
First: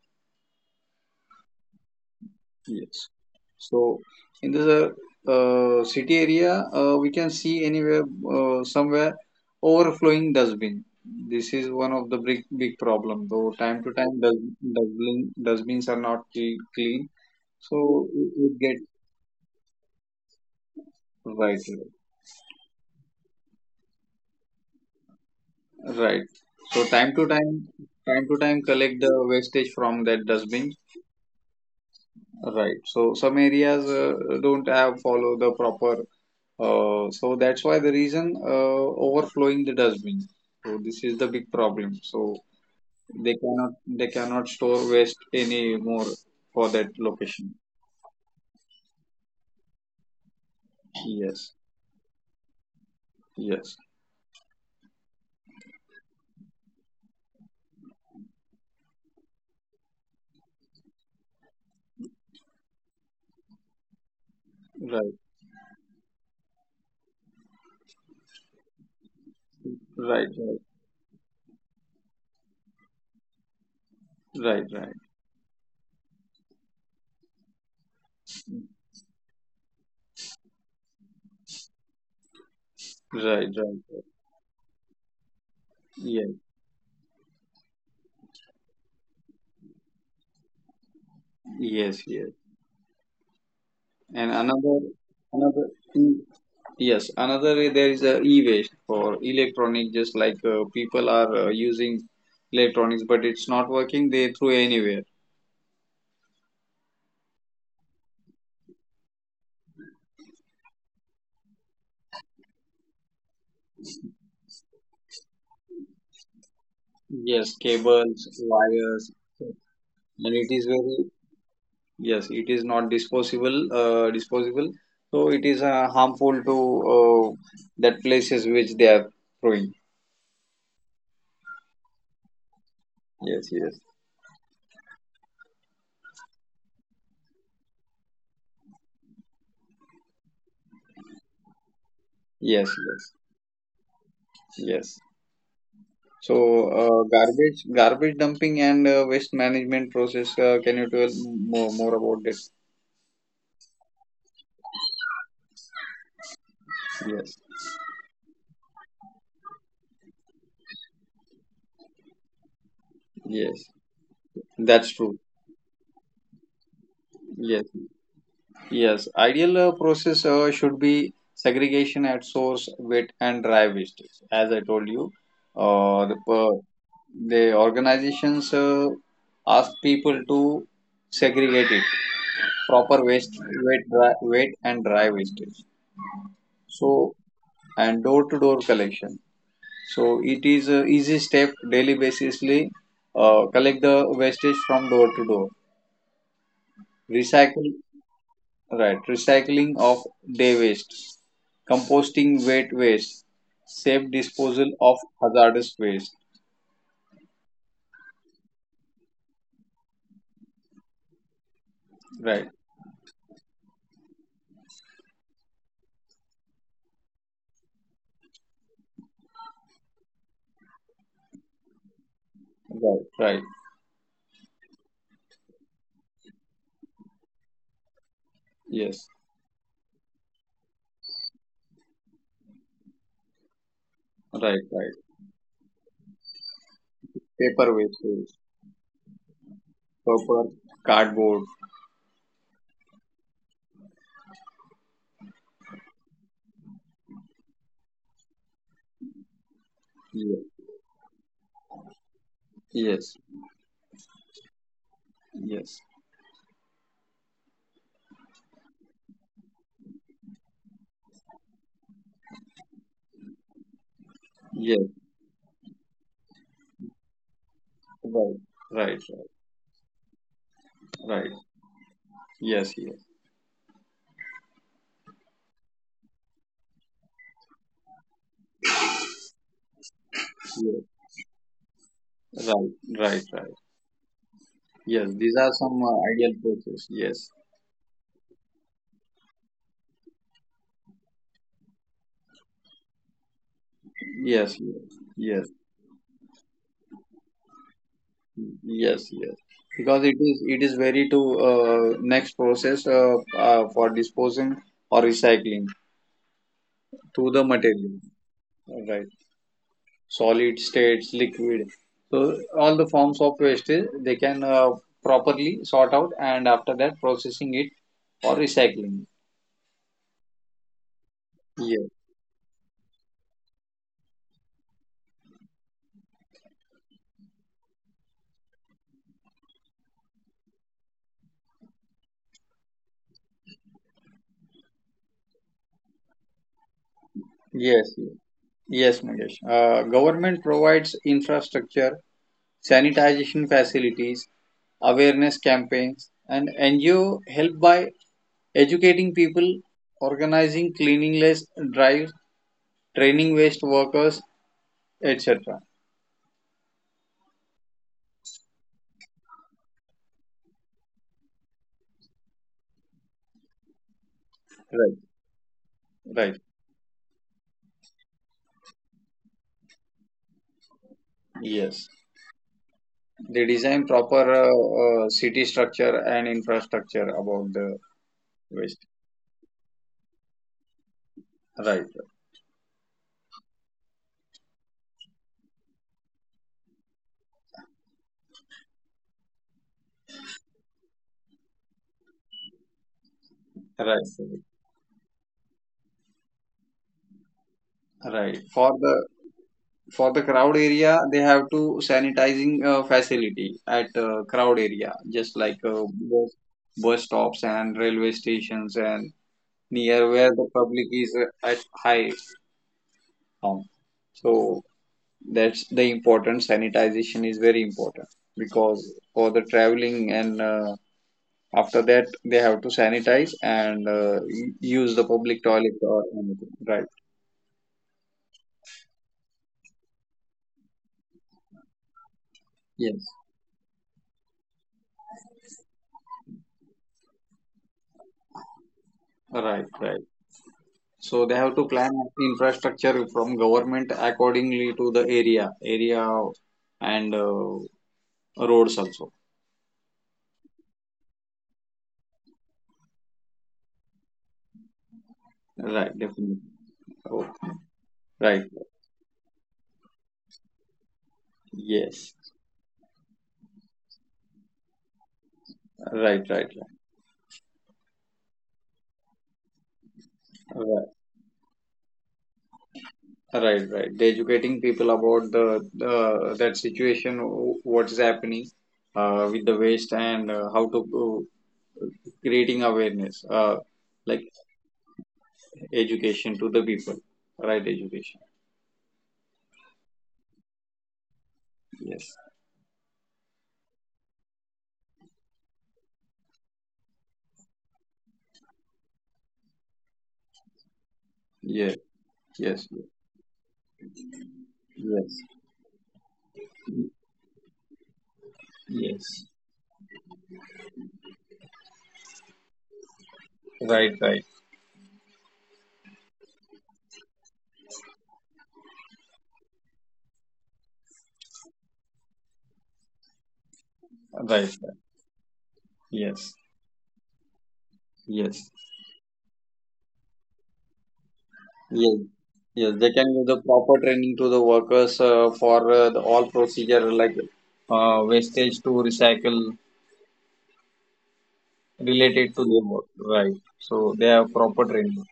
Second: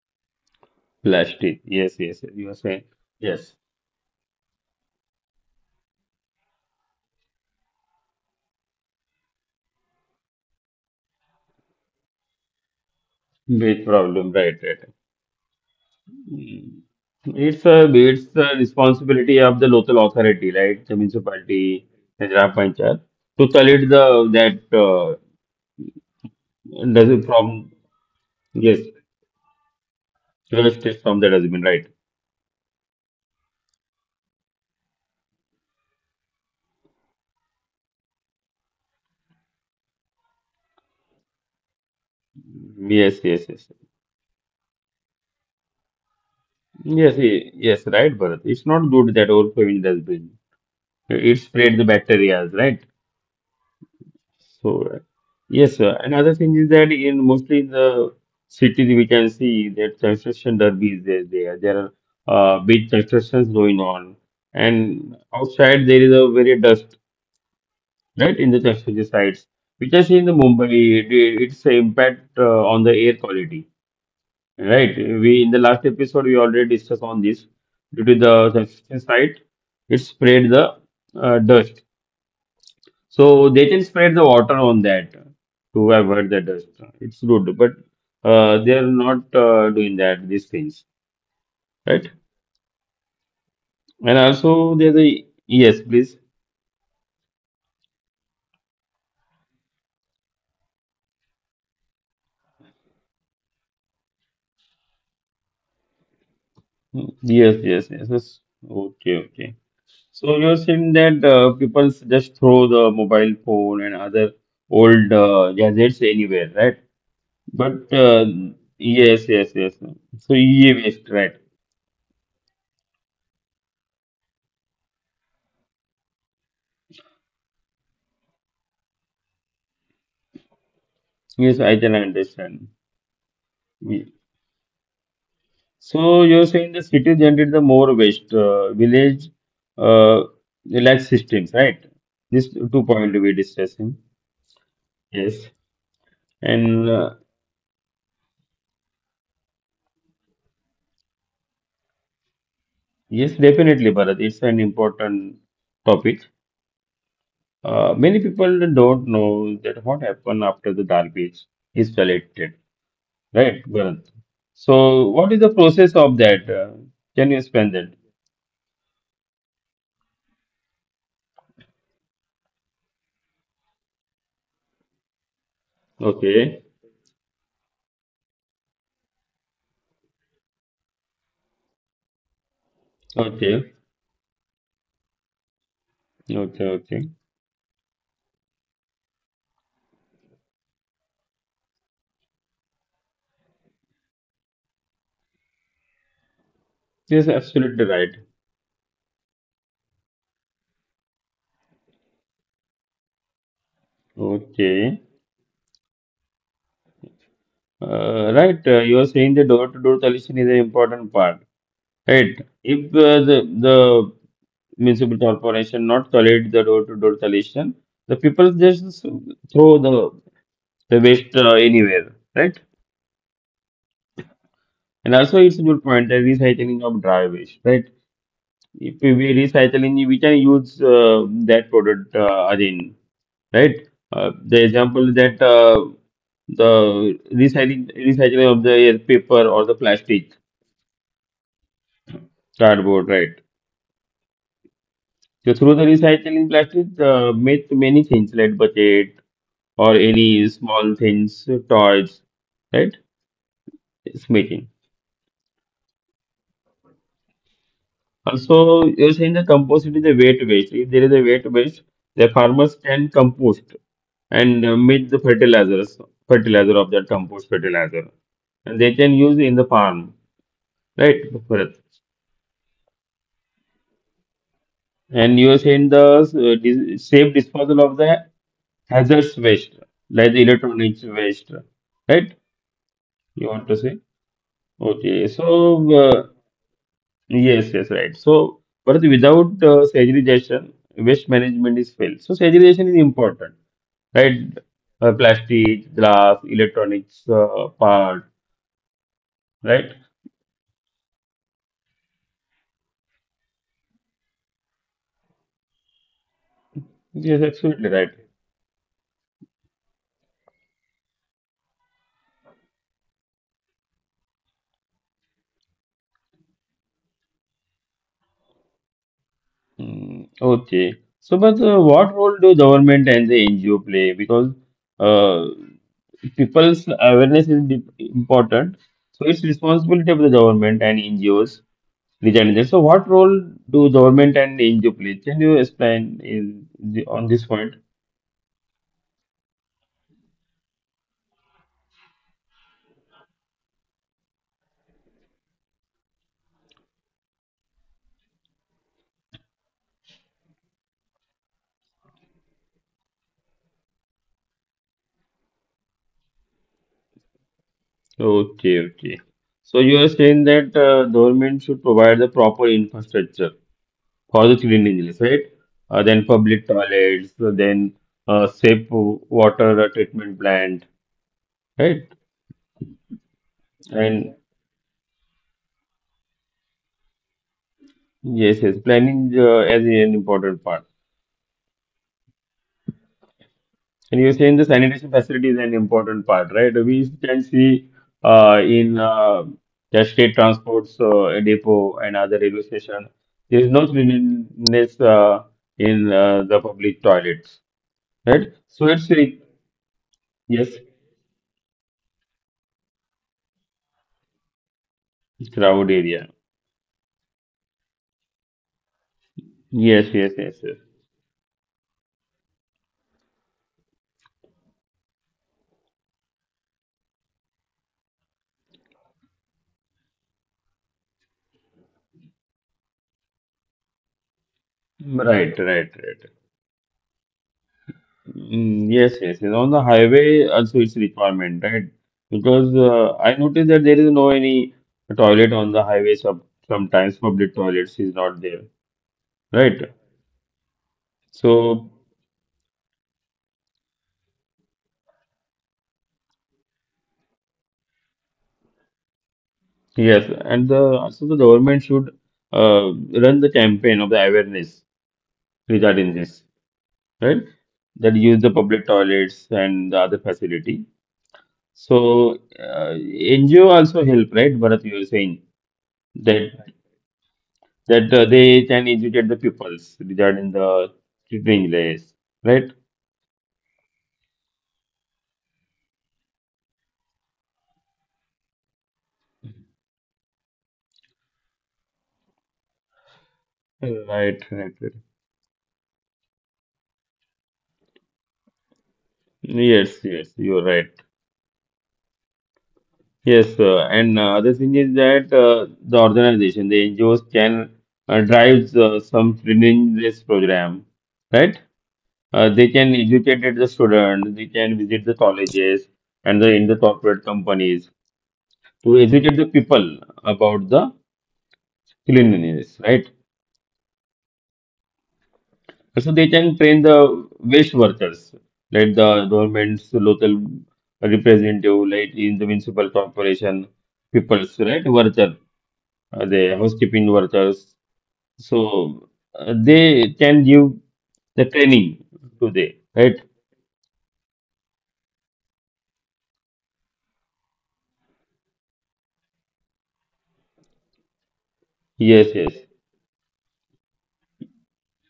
S1: Plastic. Yes, yes. You are saying
S2: Yes.
S1: yes.
S2: So in this uh, uh, city area, uh, we can see anywhere, uh, somewhere overflowing dustbin. This is one of the big big problem. Though time
S1: Big
S2: to time,
S1: problem,
S2: dust,
S1: right? Right.
S2: dustbin dustbins are not cle-
S1: Mm.
S2: clean,
S1: It's a
S2: so
S1: it's
S2: it,
S1: the
S2: it gets
S1: responsibility of the local authority, right? The
S2: right,
S1: municipality, the Gram Panchayat, to collect the that uh,
S2: right. So
S1: does
S2: time
S1: it
S2: to time,
S1: from,
S2: time to time,
S1: yes,
S2: collect the wastage from that dustbin.
S1: twelve states from that has been, right.
S2: Right. So some areas uh, don't have follow the proper. Uh, so that's why the reason uh, overflowing the dustbin. So this is the big problem. So
S1: Yes,
S2: they
S1: yes, yes.
S2: cannot they cannot store waste anymore for that
S1: Yes, ye-
S2: location.
S1: yes, right, Bharat. It's not good that overcrowding has been. It
S2: Yes.
S1: spread the bacteria, right?
S2: Yes.
S1: So, uh, yes, sir. Another thing is that in mostly in the cities we can see that construction derby is there. There, there are uh, big constructions going on,
S2: Right.
S1: and outside there is a very dust, right, in the construction sites, which I see in
S2: Right.
S1: the
S2: Right.
S1: Mumbai. It, it's a impact uh, on the air quality.
S2: Right.
S1: Right.
S2: Right.
S1: We in the last episode we already discussed on this. Due to the construction site, it spread the uh, dust.
S2: Right.
S1: So
S2: Right.
S1: they can
S2: Right.
S1: spread the water on that to avoid
S2: Yes.
S1: the dust. It's good, but uh, they are not uh, doing that these things,
S2: Yes.
S1: right?
S2: Yes.
S1: And
S2: And
S1: also
S2: another
S1: there's a
S2: another
S1: yes, please.
S2: thing, yes, another way, there is a e-waste for electronic, just like uh, people are uh, using electronics, but it's not working. They throw anywhere.
S1: Yes, yes, yes, yes. Okay, okay. So you're saying that uh, people just throw the mobile phone and other old uh, gadgets anywhere, right?
S2: Yes,
S1: But uh,
S2: cables, wires,
S1: yes, yes, yes. So
S2: and it is
S1: e-waste,
S2: very
S1: right?
S2: yes, it is not disposable. Uh, disposable, so it is uh, harmful to uh, that places which they are throwing.
S1: Yes, I can understand.
S2: Yes, yes,
S1: We- So you're saying the city generate the more waste, uh, village uh, lack systems, right? This
S2: yes,
S1: two point
S2: yes,
S1: we're discussing.
S2: yes.
S1: Yes,
S2: So,
S1: and
S2: uh,
S1: uh,
S2: garbage garbage dumping and uh, waste management process. Uh, can you tell more, more about it?
S1: yes, definitely, Bharat. It's an important topic.
S2: Yes,
S1: Uh, many people don't know that what happened after the garbage is collected,
S2: yes,
S1: right, Bharat?
S2: that's
S1: So
S2: true.
S1: what is the process of that? Uh, can you
S2: Yes,
S1: explain that?
S2: yes. Ideal uh, process uh, should be segregation at source, wet and dry waste. As I told you, uh, the per-
S1: Okay,
S2: the organizations uh, ask people to segregate it proper waste,
S1: okay,
S2: wet, dry, wet and dry wastage.
S1: okay, okay.
S2: So, and door to door collection. So it is a easy step daily basisly uh, collect the wastage from door to door.
S1: Yes,
S2: Recycle,
S1: absolutely right.
S2: right, recycling of day waste, composting wet waste, safe disposal of
S1: Okay,
S2: hazardous waste.
S1: uh, right. Uh, you are saying the door-to-door collection is an important part, right?
S2: Right,
S1: If uh, the the municipal corporation not collect the door-to-door collection, the people just throw the the waste uh, anywhere, right?
S2: right, right.
S1: And also, it's a good point, the recycling of dry waste, right? If
S2: Yes,
S1: we recycling, we can use uh, that product uh, again, right? Uh,
S2: right,
S1: the
S2: right.
S1: example that uh, the
S2: Paper
S1: recycling
S2: waste, yes.
S1: recycling of the air paper or the plastic,
S2: Paper, cardboard.
S1: cardboard, right? So through the recycling plastic, uh, make many things like budget or
S2: Yes,
S1: any small things, toys, right?
S2: yes,
S1: It's making.
S2: yes,
S1: Also, you're saying the compost is a weight waste. If there is a weight waste, the farmers can compost and uh,
S2: yes.
S1: make the fertilizers, fertilizer of that compost fertilizer,
S2: Right,
S1: and
S2: right,
S1: they
S2: right,
S1: can use in the farm, right?
S2: right. Yes, yes,
S1: And you are saying the uh, dis safe disposal of the hazardous waste, like the electronics
S2: yes.
S1: waste, right?
S2: Right, right,
S1: You
S2: right.
S1: want to say?
S2: Yes,
S1: Okay,
S2: these are some
S1: so
S2: uh,
S1: uh,
S2: ideal places. Yes,
S1: yes, yes, right. So, but without uh, segregation, waste management is failed. So, segregation is important, right?
S2: yes, yes,
S1: Uh,
S2: yes,
S1: plastic, glass, electronics uh, part,
S2: yes, yes.
S1: right?
S2: Because it is it is very to uh, next process uh, uh, for disposing or recycling to the
S1: Yes, absolutely
S2: material,
S1: right.
S2: right? Solid states, liquid. So all the forms of wastage they can uh, properly sort out and after that processing it or recycling.
S1: Mm. Okay. So, but uh,
S2: Yes,
S1: what role do government and the N G O play? Because uh, people's awareness is dip- important. So, it's responsibility of the government and N G Os regarding that. So, what role do government and N G O play? Can you explain in the, on this point?
S2: yes, yes. Yes, Mangesh. Uh, government provides infrastructure sanitization facilities, awareness campaigns, and N G O help by educating people, organizing cleanliness drives, training waste workers, et cetera.
S1: Okay, okay. So, you are saying that uh, government should provide the proper infrastructure
S2: Right.
S1: for the cleanliness, right?
S2: Right.
S1: Uh, then public toilets, so then uh, safe water treatment plant,
S2: Yes.
S1: right?
S2: They design proper
S1: And
S2: uh, uh, city structure and infrastructure about the
S1: yes, yes,
S2: waste.
S1: planning uh, as an important part.
S2: Right.
S1: And you're saying the sanitation facility is an important part, right? We can see uh, in uh, the state transports uh, depot and other railway station, there is no
S2: Right.
S1: cleanliness uh, in uh, the public toilets,
S2: Right.
S1: right?
S2: For
S1: So
S2: the
S1: it's a
S2: for the crowd
S1: yes,
S2: area they have to sanitizing uh, facility at uh, crowd area, just like uh,
S1: crowd
S2: bus,
S1: area.
S2: bus stops and railway stations and near
S1: Yes,
S2: where
S1: yes,
S2: the
S1: yes, yes.
S2: public is uh, at high um, so that's the important sanitization is very important because for the traveling and uh, after that they have to sanitize and uh, u- use the public
S1: Right,
S2: toilet
S1: right,
S2: or
S1: right.
S2: anything, right,
S1: Mm, yes, yes, yes. On the highway, also it's requirement, right? Because
S2: yes,
S1: uh, I noticed that there is no any toilet on the highway. Some sometimes public toilets is not there,
S2: right,
S1: right?
S2: right. So they have to
S1: So
S2: plan infrastructure from government accordingly to the area, area and uh, roads also.
S1: yes, and the also the government should uh, run the campaign of the awareness
S2: Right,
S1: regarding
S2: definitely.
S1: this, right?
S2: Okay.
S1: That use
S2: Right.
S1: the public toilets and the other facility. So
S2: Yes.
S1: uh, N G O also help, right? Bharat, you were saying
S2: Right,
S1: that
S2: right,
S1: that uh, they can educate the pupils regarding
S2: right,
S1: the English, right?
S2: right, right, right. They educating people about the the that situation, wh- what is happening uh, with the waste and uh, how to uh, creating awareness, uh, like
S1: Right, right, right.
S2: education to the people. Right, education.
S1: Yes, yes, you're right.
S2: Yes.
S1: Yes, uh, and uh, other thing is that uh, the organization, the N G Os can uh, drive uh, some training-based program, right?
S2: Yes.
S1: Uh, they
S2: Yes.
S1: can educate the student, they can visit the
S2: Yes.
S1: colleges and the in the corporate companies to
S2: Yes.
S1: educate the people about the cleanliness, right?
S2: Right, right,
S1: So they can train the waste workers, like the governments, local representative, like in the municipal corporation,
S2: right,
S1: people's
S2: right.
S1: right worker, uh,
S2: Yes,
S1: the housekeeping workers.
S2: yes,
S1: So uh, they can give the training
S2: yes,
S1: to
S2: yes.
S1: them,
S2: They can
S1: right?
S2: give the proper training to the workers uh, for uh, the all procedure, like uh, wastage to recycle
S1: Yes,
S2: related to
S1: yes,
S2: their work. Right. So they have proper training.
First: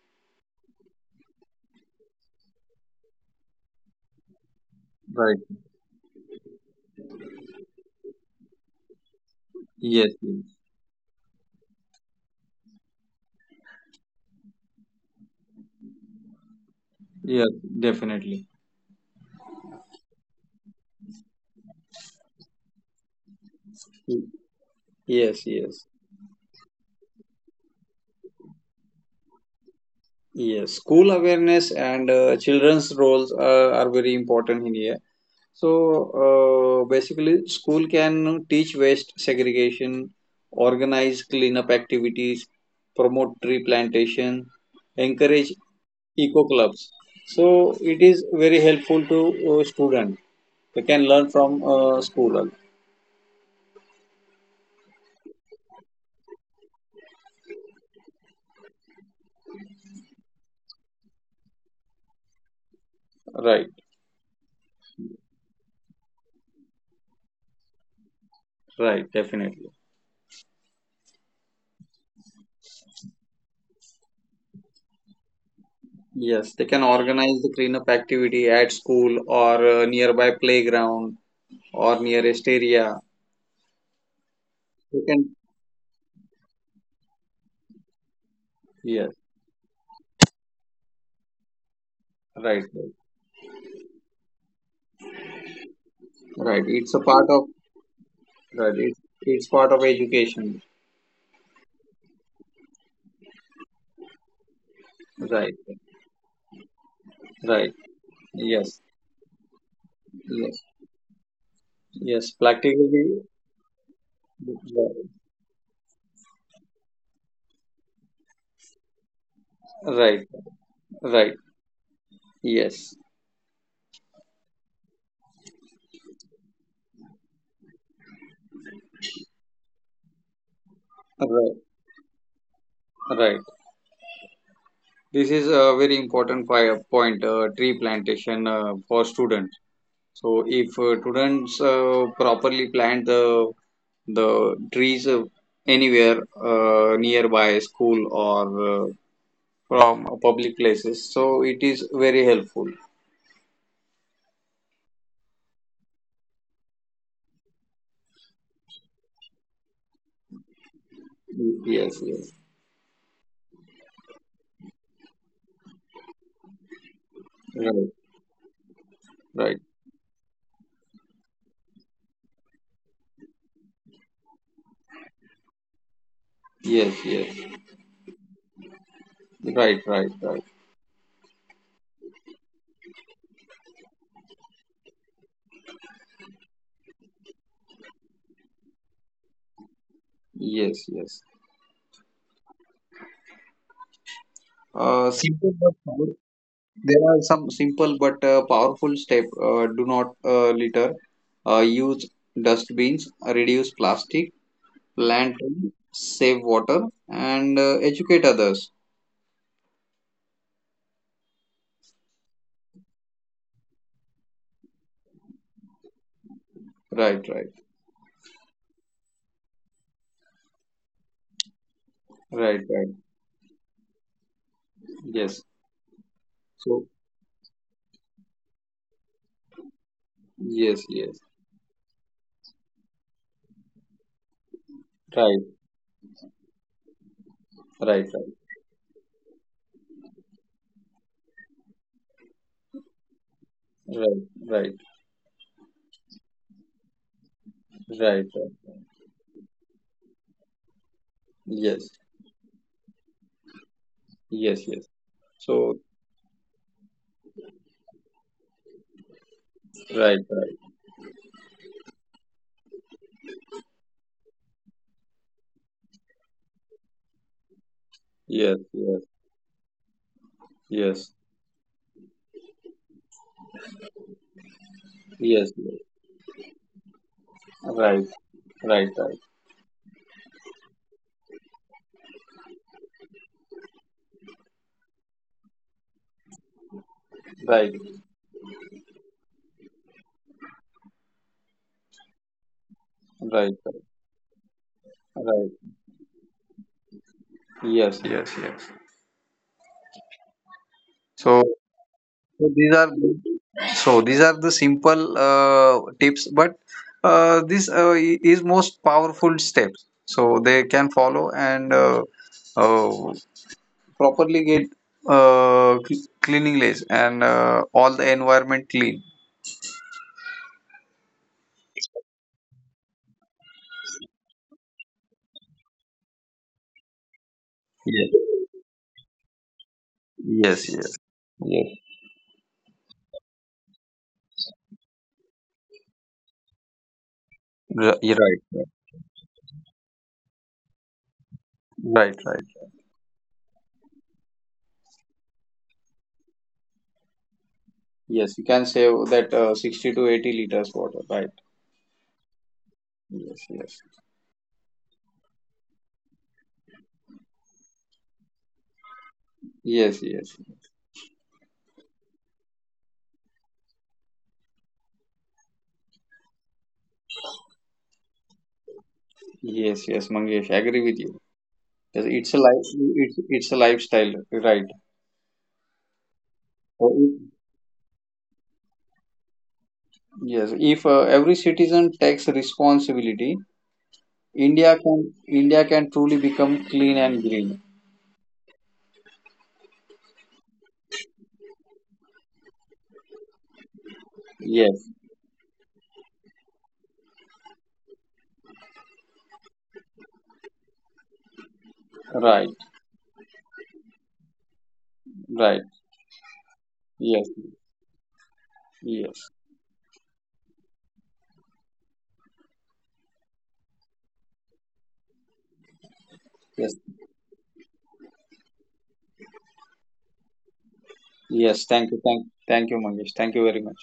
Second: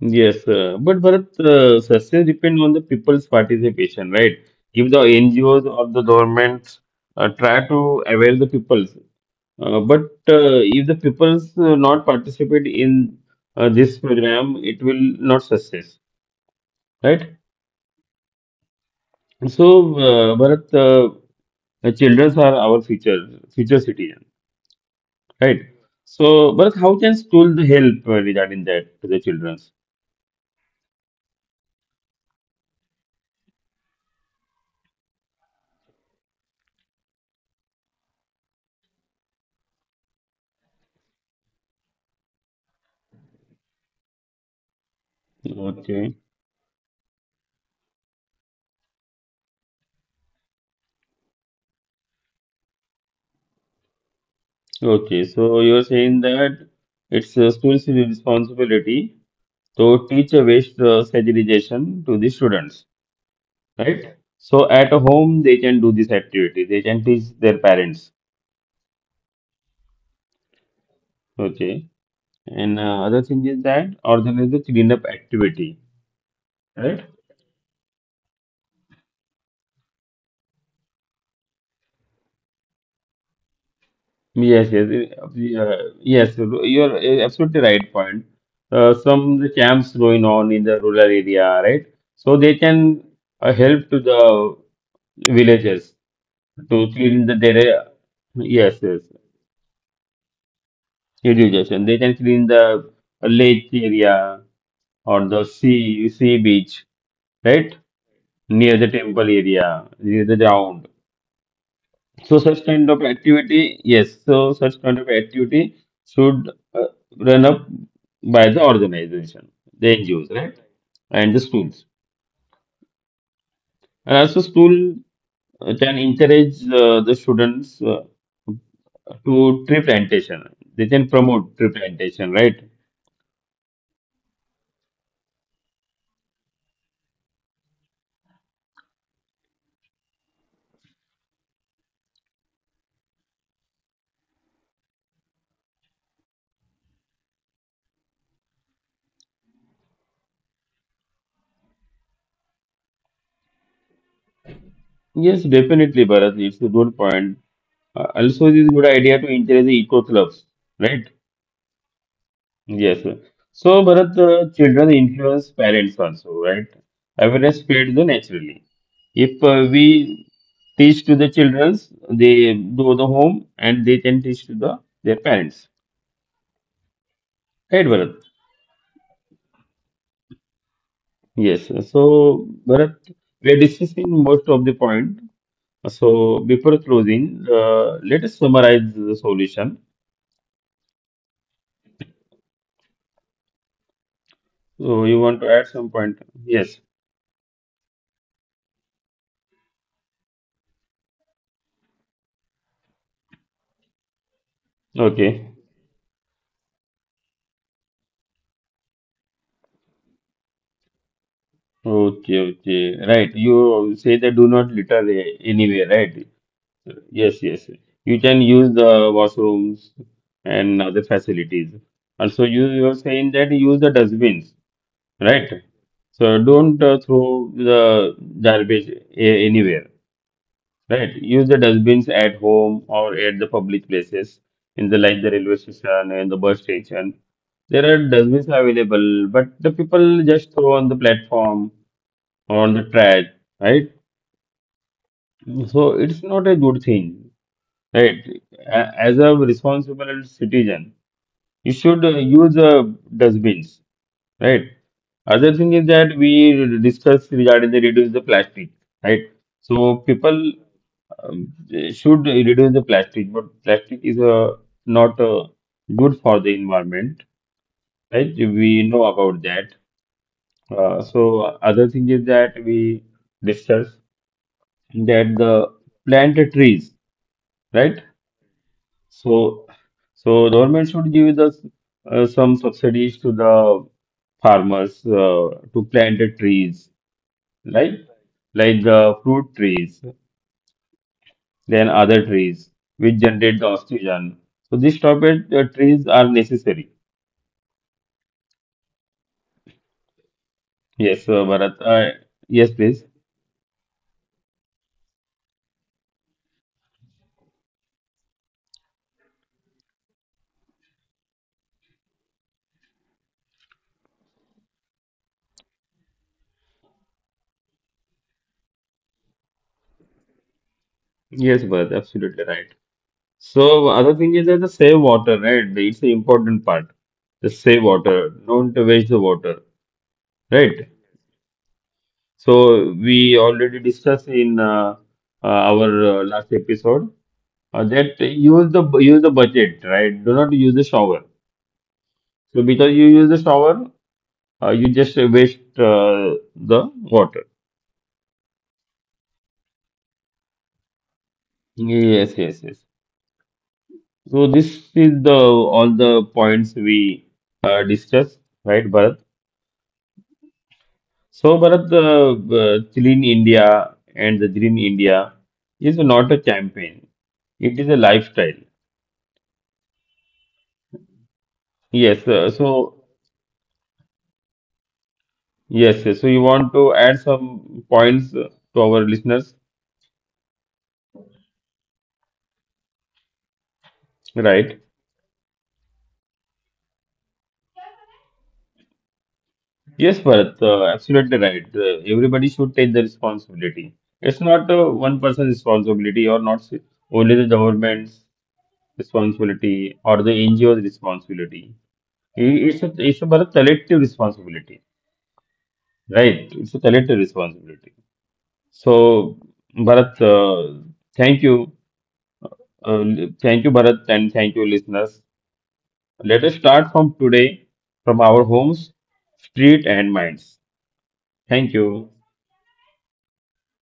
S1: yes. Uh, but Bharat, uh, success depends on the people's participation, right? If the
S2: Right.
S1: N G Os or the government uh, try to avail the people, Uh, but
S2: Yes,
S1: uh,
S2: yes,
S1: if the pupils uh, not participate in uh, this program, it will not success, right?
S2: yes, definitely.
S1: So, uh, Bharat, uh, the children are our future future
S2: Y-
S1: citizen,
S2: Yes,
S1: right?
S2: yes,
S1: So, Bharat, how can school help uh, regarding that to the children?
S2: yes. School awareness and uh, children's roles uh, are very important in here. So uh, basically, school can teach waste segregation, organize cleanup activities, promote tree plantation, encourage
S1: Okay,
S2: eco clubs. So it is very helpful to uh, student. They can learn from uh, school. Uh,
S1: okay. So you are saying that it's uh, school's responsibility to teach a waste uh, segregation to the students,
S2: right,
S1: right? So at home they can do this activity. They can teach their parents.
S2: right, definitely.
S1: Okay. And uh, other thing is that organize the cleanup activity,
S2: Yes, they can
S1: right?
S2: organize the cleanup activity at school or uh, nearby playground or nearest area.
S1: Yes, yes,
S2: They
S1: eh,
S2: can.
S1: uh, yes. You're eh, absolutely right point. Uh,
S2: Yes,
S1: some the camps going on in the rural area, right? So they
S2: right, right.
S1: can uh, help to the villages
S2: Right,
S1: to
S2: it's a
S1: clean
S2: part
S1: the
S2: of
S1: their, eh.
S2: right.
S1: Yes,
S2: It,
S1: yes.
S2: it's part of education.
S1: Irrigation. They can clean the lake area or the
S2: Right.
S1: sea sea beach,
S2: Right.
S1: right? Near
S2: Yes.
S1: the temple area, near the
S2: Yes.
S1: ground.
S2: Yes.
S1: So such kind of
S2: Practically.
S1: activity, yes, so such
S2: Yeah.
S1: kind of activity should uh, run up by the organization, the
S2: Right.
S1: N G Os, right? And
S2: Right.
S1: the schools.
S2: Yes.
S1: And also school uh, can encourage uh, the students uh, to tree plantation. They can promote
S2: Right.
S1: tree plantation, right?
S2: Right. This is a very important fi- point. Uh, tree plantation uh, for students. So if uh, students uh, properly plant the the trees uh, anywhere uh, nearby school or uh, from public places, so it is very helpful.
S1: Yes, definitely, Bharat. It's a good point. Uh, also, it is a good idea to encourage the eco clubs, right?
S2: Yes. Yes.
S1: Yes, sir. So, Bharat, uh, children influence parents also, right? Awareness
S2: Right.
S1: fades naturally. If
S2: Right.
S1: uh, we teach to the children, they do the home and they can teach to the their parents.
S2: Yes, yes.
S1: Right, Bharat?
S2: Right, right, right.
S1: Yes. So, Bharat, we are discussing most of the point. So, before closing, uh, let us summarize the solution.
S2: Yes, yes.
S1: So,
S2: Uh,
S1: you want to
S2: simple
S1: add
S2: but
S1: some
S2: power-
S1: point? Yes.
S2: there are some simple but uh, powerful step. Uh, do not uh, litter. Uh, use dustbins. uh, Reduce plastic. Plant
S1: Okay.
S2: trees. Save water and uh, educate others.
S1: Okay, okay, right. You say that do not litter, eh, anywhere, right?
S2: Right,
S1: Yes,
S2: right,
S1: yes. You can use the washrooms and other facilities. Also,
S2: right,
S1: you you
S2: right.
S1: are saying that use the dustbins,
S2: Yes.
S1: right? So don't
S2: So
S1: uh, throw the garbage a- anywhere,
S2: yes,
S1: right?
S2: yes.
S1: Use the dustbins at home or at the public places, in the like the
S2: Right,
S1: railway station and the bus station. There
S2: right,
S1: are
S2: right,
S1: dustbins available, but the people just throw on the platform or on the trash, right?
S2: right, right,
S1: So it's not a good thing. Right.
S2: right, right.
S1: A- As a responsible citizen, you
S2: Yes,
S1: should uh, use uh, dustbins,
S2: yes,
S1: right?
S2: yes.
S1: Other thing
S2: So
S1: is that we discussed regarding the reduce the plastic, right? So
S2: right,
S1: people
S2: right.
S1: um, should reduce the plastic, but plastic is uh, not uh, good for the environment,
S2: Yes,
S1: right?
S2: yes,
S1: We know about that.
S2: yes.
S1: Uh, so other thing is that we discussed
S2: Yes, yes,
S1: that the plant trees,
S2: right,
S1: right?
S2: right, right,
S1: So, so government should give us uh, some subsidies to the farmers uh, to plant the trees,
S2: right,
S1: like like the fruit trees, then other trees which
S2: right,
S1: generate the
S2: right,
S1: oxygen. So these type
S2: right.
S1: of uh, trees are necessary.
S2: Yes, yes, yes.
S1: Yes,
S2: So,
S1: uh, Bharat. Uh,
S2: so these
S1: yes,
S2: are
S1: please.
S2: so these are the simple uh, tips, but uh, this uh, i- is most powerful steps. So they can follow and uh, uh, properly get uh, cl- cleanliness and uh, all the environment clean.
S1: Yes, Bharat. Absolutely right. So other thing is that the save water, right? It's the important part. The save water.
S2: Yes,
S1: Don't waste the water,
S2: yes,
S1: right?
S2: yes. Yes,
S1: So we already discussed in uh, uh, our uh, last episode uh,
S2: Ri-
S1: that
S2: right, right,
S1: use the use the budget, right? Do not use the shower.
S2: right, right.
S1: So because you use the shower, uh, you just waste uh, the water.
S2: Yes, you can save that uh, sixty to eighty liters water, right?
S1: Yes, yes, yes.
S2: Yes, yes.
S1: So this is the all the points we uh, discussed, right, Bharat?
S2: Yes, yes.
S1: So Bharat, uh, uh, Clean India and the Green India is not a campaign. It is a lifestyle.
S2: Yes, yes, Mangesh, I agree with you. Yes,
S1: Yes,
S2: it's a
S1: uh,
S2: life,
S1: so
S2: it's, it's a lifestyle, right?
S1: Yes, yes. So you want
S2: So
S1: to add
S2: if-
S1: some points uh, to our listeners,
S2: Yes, if uh, every citizen takes responsibility, India
S1: right?
S2: can India can truly become clean and green.
S1: Yes, Bharat, uh, absolutely right. Uh, everybody should take the responsibility. It's not uh,
S2: Yes,
S1: one person's responsibility or not s- only the government's responsibility or the NGO's responsibility. I-
S2: right,
S1: It's a, it's a Bharat, collective responsibility,
S2: right.
S1: right? It's a collective
S2: Yes,
S1: responsibility.
S2: yes,
S1: So, Bharat, uh, thank you. Uh, thank you, Bharat, and thank you, listeners. Let us
S2: yes,
S1: start from today, from our homes, street, and minds.
S2: yes.
S1: Thank
S2: Thank you,
S1: you.
S2: thank, thank you, Mangesh. Thank you very much.